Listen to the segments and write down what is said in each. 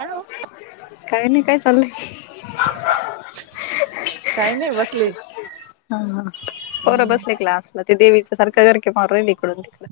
Hello! काय नाही काय चाललंय? काही नाही बसली. हा हा पोरं बसले क्लास मधे देवीच सारखं सारके मार ईकडून तिकड.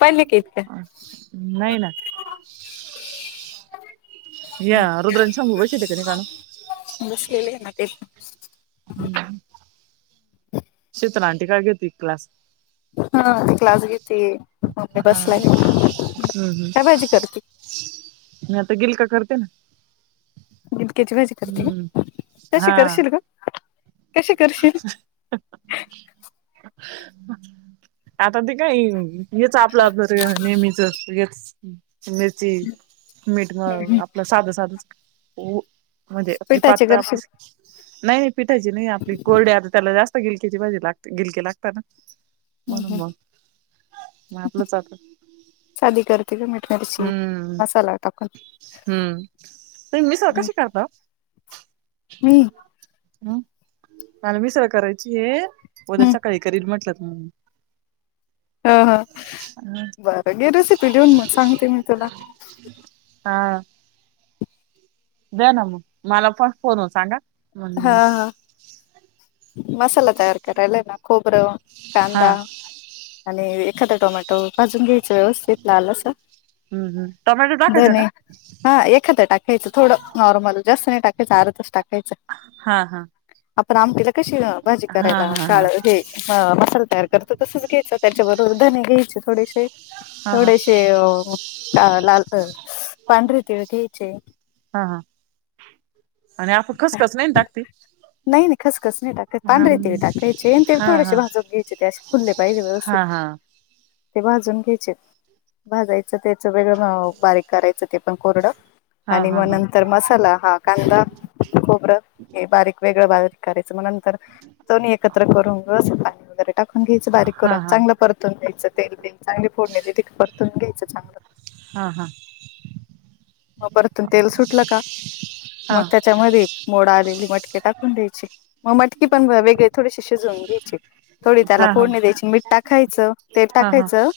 पहिले का इतक्या? नाही ना. या रुद्रा आणि शंभू [unintelligible] कान. बसलेले आहे ना [unintelligible] हम्म [unintelligible] [unintelligible] टी का घेती क्लास? हा क्लास घेते, मम्मी हा बसल्या हम्म निवांत. का हम् भाजी करते? मी आता गिलका करते ना. कची वजी [unintelligible] करते हम्म हा कशी करशील ग? कशी करशील [unintelligible] आता ते काय हेच आपला अभ. [unintelligible] ते नेहमीचत [unintelligible] मिरची मठ वा आप [unintelligible] आपलं साध साधच हो म्हणजे आपली पिठाची पातळ आपली करशील नाही नाही पिठायची. जे नाही आपली कोरडी आता त्याला जास्त गिलक्याची भाजी लागते, गिलके लागता ना. हम्म, म्हणून हम्म. मग मग आपलंच आता साधी करते ग मीठ, मिरची हम्म मसाला टाकून. हम्म तुम्ही मिसळ हम्म. कशी करता ओ? मी हम् मला मीसळ करायची आहे उद्या हम्म. सकाळी करीन म्हटलंत मग. ह हा बरं गे रेसिपी लीहुन मग सांगते मी तुला. हा. द्या ना मग [unintelligible] मला पण फोन हो सांगा. हा हा मसाला तयार करायला आहे ना, खोबरं, हा कांदा आणि एखादा टोमॅ त भाजून घ्यायच व्यवस्थित लाल अस हम्म हम्म टोमॅटो टाकायचा धणे का? हा एखादं टाकायचं, थोडं नॉर्मल जास्त नाही टाकायचं अर्धच टाकायचं. हा हा. आपण आमटीला कशी भाजी हा करायला हा हा काळ हे मसाला तयार करतो तसच घ्यायचं त्याच्याबरोबर धणे घ्यायचे थोडेशे हा हा थोडेशे अ लाल पांढरी तिळ घ्यायचे हा हा आणि आपो खसकस नाही ना टाकते? नाही नाही खसखस नाही टाकत. हा पांढरे तीळ टाकायचे आणि त्याला हा हा थोडेसे भाजूून घ्यायचे ते असे फुलले पाहिजे व्यवस्थित. हा हा ते भाजून घ्यायचेत भाजायचं तेन सगळे जण बारीक करायचं ते पण कोरडं हा आणि हा मग हा नंतर मसाला हा कांदा खोबरं हे बारीक वेगळं बारीक करायचं म नंतर दोन्ही एकत्र करून गस पाणी वगैरे टाकून घ्यायच्या बारीक हा हा करून हा चांगलं परतून घ्यायचं तेल बिन चांगली फोडणी दे तिक परतून घ्यायचं चांगलं. हां हां. म परतून तेल सुटलं का हा मग हा त्याच्यामध्ये मोडा आलेली मटके टाकून द्यायची. म मटकी पण व वेगळे थोडीशी शिजवून घ्यायची. थोडी त्याला हा फोडणी द्यायची, मीठ टाकायचं, तेल हा हा टाकायचं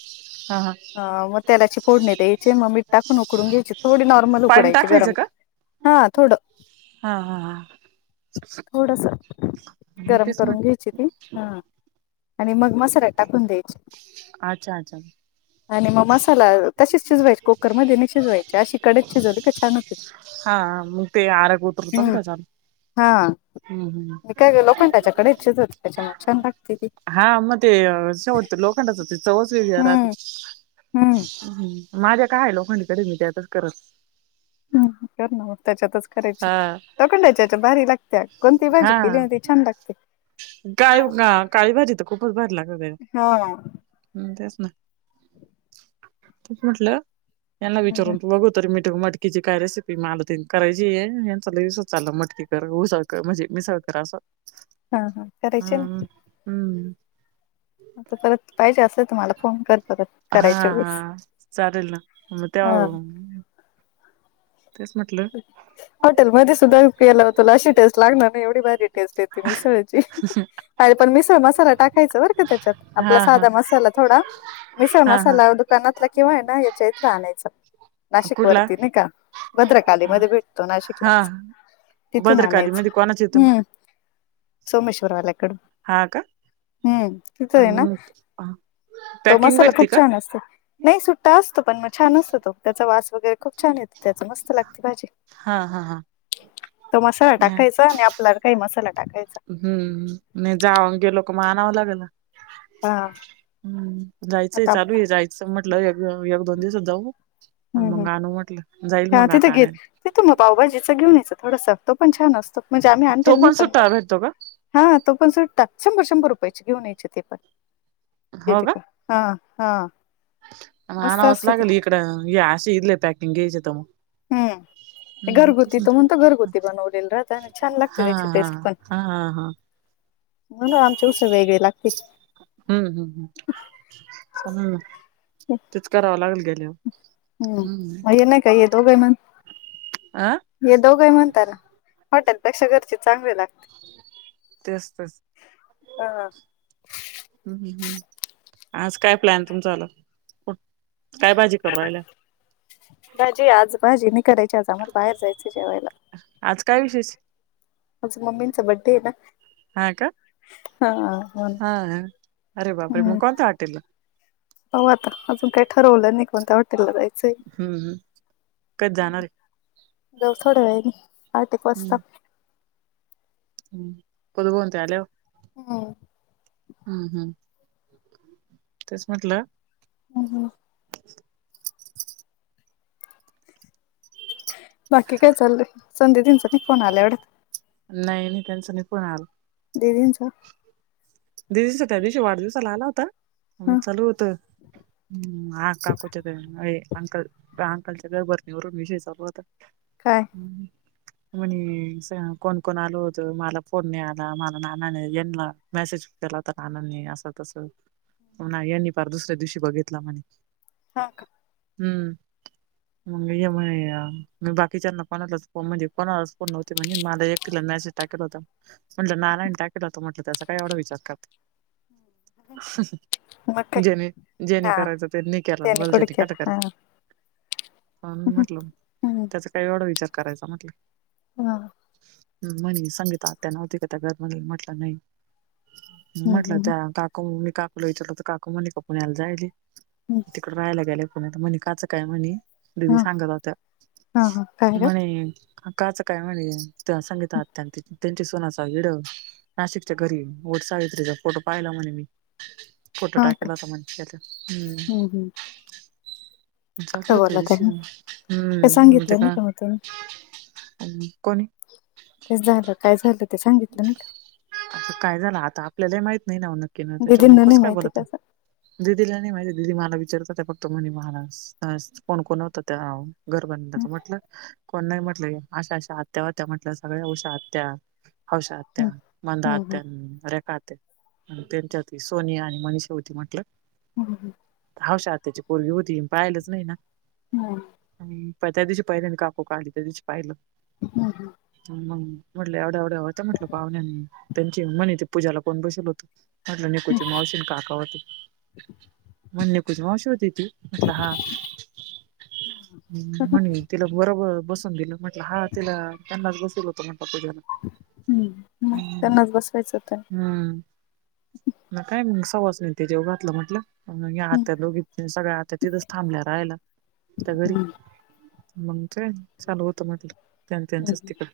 हा अ म तेलाची फोडणी द्यायची म मीठ टाकून उकडून घ्यायची थोडी नॉर्मल पाणी उकडायची टाकायचं गरम हा थोडं हां हां हां. थोडसा गरम तेच म्हण करून घ्यायची ती. हां.. आणि मग मसाल्यात टाकून द्यायची. अच्छा अच्छा. आणि मग मसाला तसेच शिजवायचे कुकर मध्ये, नाही शिजवायचे. अशी कडईत शिजवली का छान होते. हा मग ते आरगं उतरतं ना हम्म त्याच्यात हा. हम्म. हम्म. ते काय लोखंडाच्या कढईत शिजवतात तिच्यामुळे छान लागतो. हा म ते शेवटचं लोखंडाची चवच वेगळी राहती. हम्म हम्म माझ्या काय आहे लोखंडकडे मी त्यातच करत ह कर ना मग त्याच्यातच. करायची हा. लोखंडाच्या याच्यात भारी लागते, कोणती भाजी केली ना ती छान लागते. काय का काळी भाजी, तर खूपच भारी लागते हा तेच ना. [inaudible] तेच म्हटलं यांना विचारून तू बघू. तर मी मटकीची काय रेसिपी मला तेन करायची आहे. यांचा लय दिवसाच चाललं मटकी कर उसळ. म्हणजे मीसळ करा असं. हा हा, करायची हम्म ना. हम्म. आता परत पाहिजे असेल तुम्हाला फोन कर परत हा करायच्या हा वेळेस. चालेल ना, मग तेव्हा हा बघू. तेच म्हंटल हॉटेलमध्ये सुद्धा केल्यावर तुला अशी टेस्ट लागणार नाही एवढी [unintelligible] आणि पण मिसळ मसाला टाकायचा बर का त्याच्यात, हा आपला हा साधा मसाला थोडा. मिसळ हा हा. मसाला दुकानातला किंवा है ना ह्याच्या इथला आणायचा. कुठला नाशिकवरती नाही का भद्रकालीमध्ये भेटतो हा. नाशिकलाच, तिथून भद्रकाली आणायचं. मध्ये कोणाच्या इथून हम्म. सोमेश्वरवाल्याकडं. हा का हम्म, तिथं आहे ना मग तो पॅकिंग मसाला भेटती खूप का छान असतो. नाही सुट्टा असतो, पण मग छान असतो तो. त्याचा वास वगैरे खूप छान येतो त्याचा, मस्त लागते भाजी. हा हा हा. तो मसाला टाकायचा आणि आपल्या काही मसाला टाकायचा. हम्म नाही जाऊन गेलो का म आणावं लागल ना. हा. हम्म जायचंय आता चालू आहे जायचं म्हटलं, एक एक दोन दिवसात जाऊन येऊ. आन हम्म मग हम्म गाणं म्हटलं. जाईल हा मग तिथे आता घेत. आणायला तिथं मग पावभाजीचं घेऊन यायचं. थोडसं असतं पण छान असतं, म्हणजे आम्ही आणलेलं नाही पण मग. भरतो का? हा तो पण सुटतात शंभर, शंभर रुपयायची घेऊन यायचे ते पण. हांं हां. हा आणावच लागल इकडं हे अशी इथली पॅकिंग घ्यायची तर म. हम्म. घरगुती तो म्हणतो, घरगुती बनवलेली राहत आणि छान लागते हा त्याची हा टेस्ट पण. हा हा हा म्हणून आमचं ऊस वेगळे लागतील. हम्म हम् हम. तेच करावं लागल गेल्यावर. हम्म मग हेंना काय हे दोघंही म्हण अ हे दोघंही म्हणता ना, हॉटेलपेक्षा घरची चांगले लागते. तेच तेच. हा. [inaudible] हम्म हम्म हम्म. आज काय प्लॅन तुमचवालं, काय भाजी करु राहिला? भाजी आज भाजी नाय करायची आज आम्हाला, बाहेर जायचंय जेवायला. आज काय विशेष? आज मम्मींचा बड्डे आहे ना. हा कां. ह.. हा. अरे बापरे मग कोणता हॉटेलला? हो आता अजून काही ठरवलं नाही, कोणत्या हॉटेला जायचेय. हम्म हम्म कधी जाणार आहे जाऊ थोड्या वेळानी आठ एक वाजता. कोण कोणते आलं. हम्म. हम्म हम्म. तेच म्हटलं हम् हम. बाकी काय चाललंय. संध्याजींचा बी फोन आलाय वाटतं. नाही नाही त्यांचा नाही फोन आला दीदींचा? दिदीचा त्यांदिवशी वाढदिवसाला आला होता. हं ह चालू होतं, काकूच्या [unintelligible] अंकल त्या अंकलच्या घर भरणीवरून विषय चालू होता. काय? म्हणी कोण कोण आलं होतं, मला फोन नाही आला, मला नाना न येना मेसेज त्याला तर आनंद नाही आस तसं मग यांनी फार दुसऱ्या दिवशी बघितला म्हणे. हां का. हम्म. मग ये म्हणे मी बाकीच्यांना कोणालाच फोन म्हणजे कोणालाच फोन नव्हते म्हणजे मला एक तिला मेसेज टाकतं होता. म्हंटल नानान टाकिल होतं म्हटलं त्याचा काही एवढा विचार करता. मग काय ज्यांनी ज्यांनी हा करायचं, त्यानी केला त्याने कुठे बोलतेत कट केला हा करा. पण म्हटल हा त्याचा, काही एवढा विचार करायचा म्हटलं. हा. ह म्हणे सांगीता आत्या नव्हती का, त्या घर भरणी मी म्हटलं नाही. म्हटलं त्या काकु मी काकूला विचारलं तर काकू म्हणली की पुण्याला जायला. तिकड राहायला गेले, पुण्या तर म्हणे काचं काय म्हणे. दिदी हा सांगत होत्या. हा काय ग म्हणे आकाच काय म्हणे त्या सांगतात [unintelligible] त्यांची सुनाचा व्हिडीओ नाशिकच्या घरी आहे म्हणून. वट सावित्रीचा फोटो पाहिला म्हणे मी. फोटो हा का टाकला होता म्हणे त्याच हम्म. खोटं बोलत आहे ना काय सांगितलं नाही का मग तुम्ही [unintelligible] आणि कोण ये. तेच झालं काय झालं ते, सांगितलं नाही कां. असं काय झालं आता आपल्याला माहित नाही ना, नक्की ना का त्याच्यामुळ दिदींना नाही कसं काय माहिती बोलत. का दिदीला नाही माहिती दिदी मला विचारत होत्या, फक्त म्हणे मला कोण कोण होत त्या. घर बंद म्हटलं, कोण नाही म्हटलं अशा अशा आत्या होत्या म्हंटल. सगळ्या उषा आत्या हौसा आत्या, हम्म मंदा हम्म आत्या रेखा आत्या आणि तेच्यातली सोनीया आणि मनीषा होती म्हटलं. ह ह ह.. हावश्या आत्याची पोरगी होती, पाहिलंच नाही ना. हम्... आणि त्या दिवशी पाहिले काकू का, आली त्या दिशी पाहिलं. [inaudible] मग हटलं एवढ्या एवढ्या होत म्हटलं पाहुण्या, त्यांची म्हणे ते पूजाला कोण बसवलं होतं. म्हटलं निकूची मावशी काका होती, म्हणलं निकूची मावशी होती ती. म्हटलं हा, म्हणे तिला बरोबर बसून दिलं म्ह हा तिला त्यांनाच बसल होतो, म्हटल पूजेला. हम्म. मग त्यांनाच बसवायचं होतं. हम्म.. मग काय सुवासनी ते जेवू घातलं म्हटलं. आत्या दोघी सगळ्या, आत्या तिथंच थांबल्या राहाला त्या घरी. हम्म मग तेय चालू होत म्हटलं, त्यांच त्यांच तिकडं.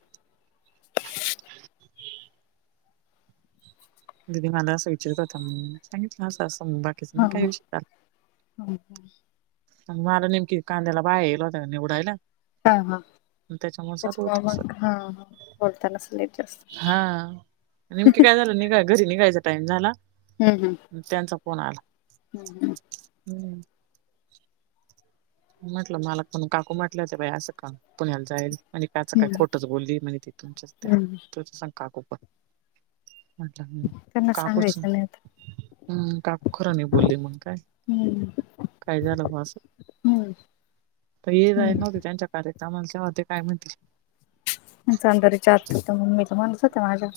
दिदी मला असं विचारत होता, म्हणून सांगितलं असं असं [unintelligible] कसल हा हा काही विस्तार. आणि मला नेमकी कांद्याला बाय येल होत निवडायला. हा हा.. त्याच्यामुळे चालू तेच्या होत मुळ अस मग ह.. ह.. बोलतान असं लै चं जास्त. निमकी काय झालं निघाय. घरी निघायचा टाइम झाला, हम्म त्यांचा फोन आला. हम्म हम.. म्हटलं मला कोणी काकू म्हटलं, तर असं का पुण्याला जाईल. आणि काच काय हम्म खोटंच बोलली म्हणे, ति तुमच्या आत्या हम्म हम्म तुच सांग काकूपण. म्हणलं हम.. त्यांना काकूच. सांगायचं नाही आता हम्.. काकू खरं नाही बोलली मग काय, हम्म काय झालं मग असं. हम्म हे जाय हम्म नव्हती तेच्या कार्यत माणसं होती काय म्हणतील. [unintelligible] तर म्हणत होते माझ्या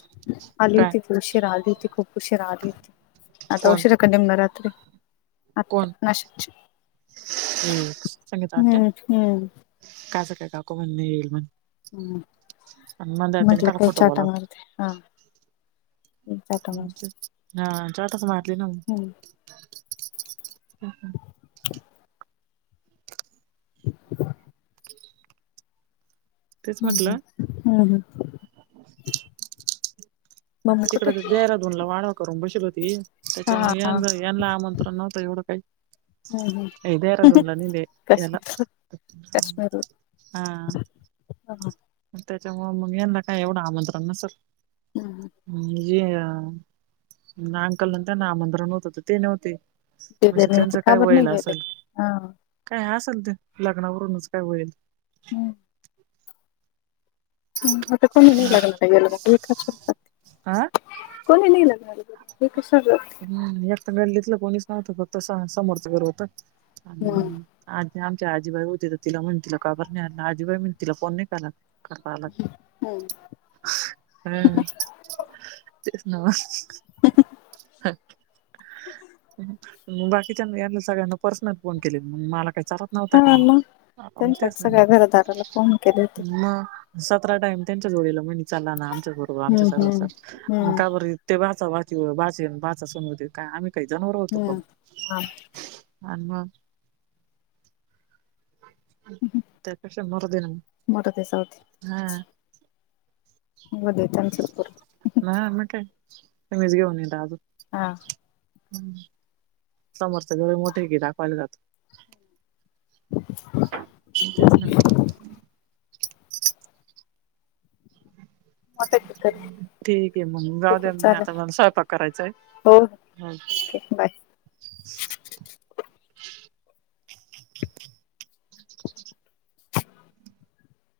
आली काय होती. उशीरा आली होती खूप उशीरा आली होती, आता कोण उशीरा कडेमना रात्री. आत्या कोण नाशिकची. हे सांगितलं आत्या हम्म.. हम्म.. कायचं काय काकु म्हणेल म्हण. हम्म आणि मला त्यांनी म्हटलं का काही खोटं चाटा बोलावं? मारते हा.. चाटा मारते हा.. चाटाच मारली ना मग. हम्म [inaudible] [inaudible] [inaudible] तेच म्हटलं हम् हम् हम. आता तिकडं देहरादोनला वाढव करून बसवली होती. हा तेच्यामुळे यान यांना, आमंत्रण नव्हतं एवढं काही. हम्म हम्म हे डेरादोनला नेले हेला, काश्मीर हा.. हा.. त्यांच्यामुळ मग यांना काय, एवढं आमंत्रण हम्म नसलं. जे ना अंकल आमंत्रण नव्हतं, तर ते नव्हते. गेले म्हणजे नाही ते त्यांचं का काय बर नाही व्हयल गेले असल, हा काय असेल ते लग्नावरूनच काय होईल. हम्.. आता कोणी नाही लग्नाला गेलं, एकाच शब्दात. हा कोणी नाही लग्नाला [unintelligible] एकच सगळं. ह एक तर गल्लीतली कोणीच नव्हतं, फक्त समोरचं घर होतं. हम्म आणि आ आमच्या आजीबाई होते तर तिला म्हण तिला काबर नाही आणलं, आजीबाई म्हण तिला फोन नाही कराला. करपाला हम्म हम्म तेच ना म. हं म बाकीच्यान याला सगळ्यांना पर्सनल फोन केलेली मला काय चारा नव्हतं हा मग का म त्यांच्या तेच ना सगळ्या घरदाराला फोन केले होते म. सतरा टाईम त्यांच्या जोडीला म्हणी चाला ना आमचास बरोबर आमच्या हम्म सरा सा हम्म मग काय हम्म बरी ते बाचा [unintelligible] बाचा सनवते काय आम्ही काही जनावर होतो पण. हम्म हा आणि मग त्या पेक्षा मरूदे ना मोठं ते जाऊदे मंग हां. मध्ये त्यांचाच कर. ना मग काय अमेज घेऊन येता अजून. हां. हम्म समोरचा घर मोठे आहे की दाखवायला जातं. [inaudible] म तेच ना. मोठं ठीक ठीक आहे मंग जाऊ द्या आहे मी चालेल आता मला स्वयंपाक करायचा हो ओके आहे हो. बाय.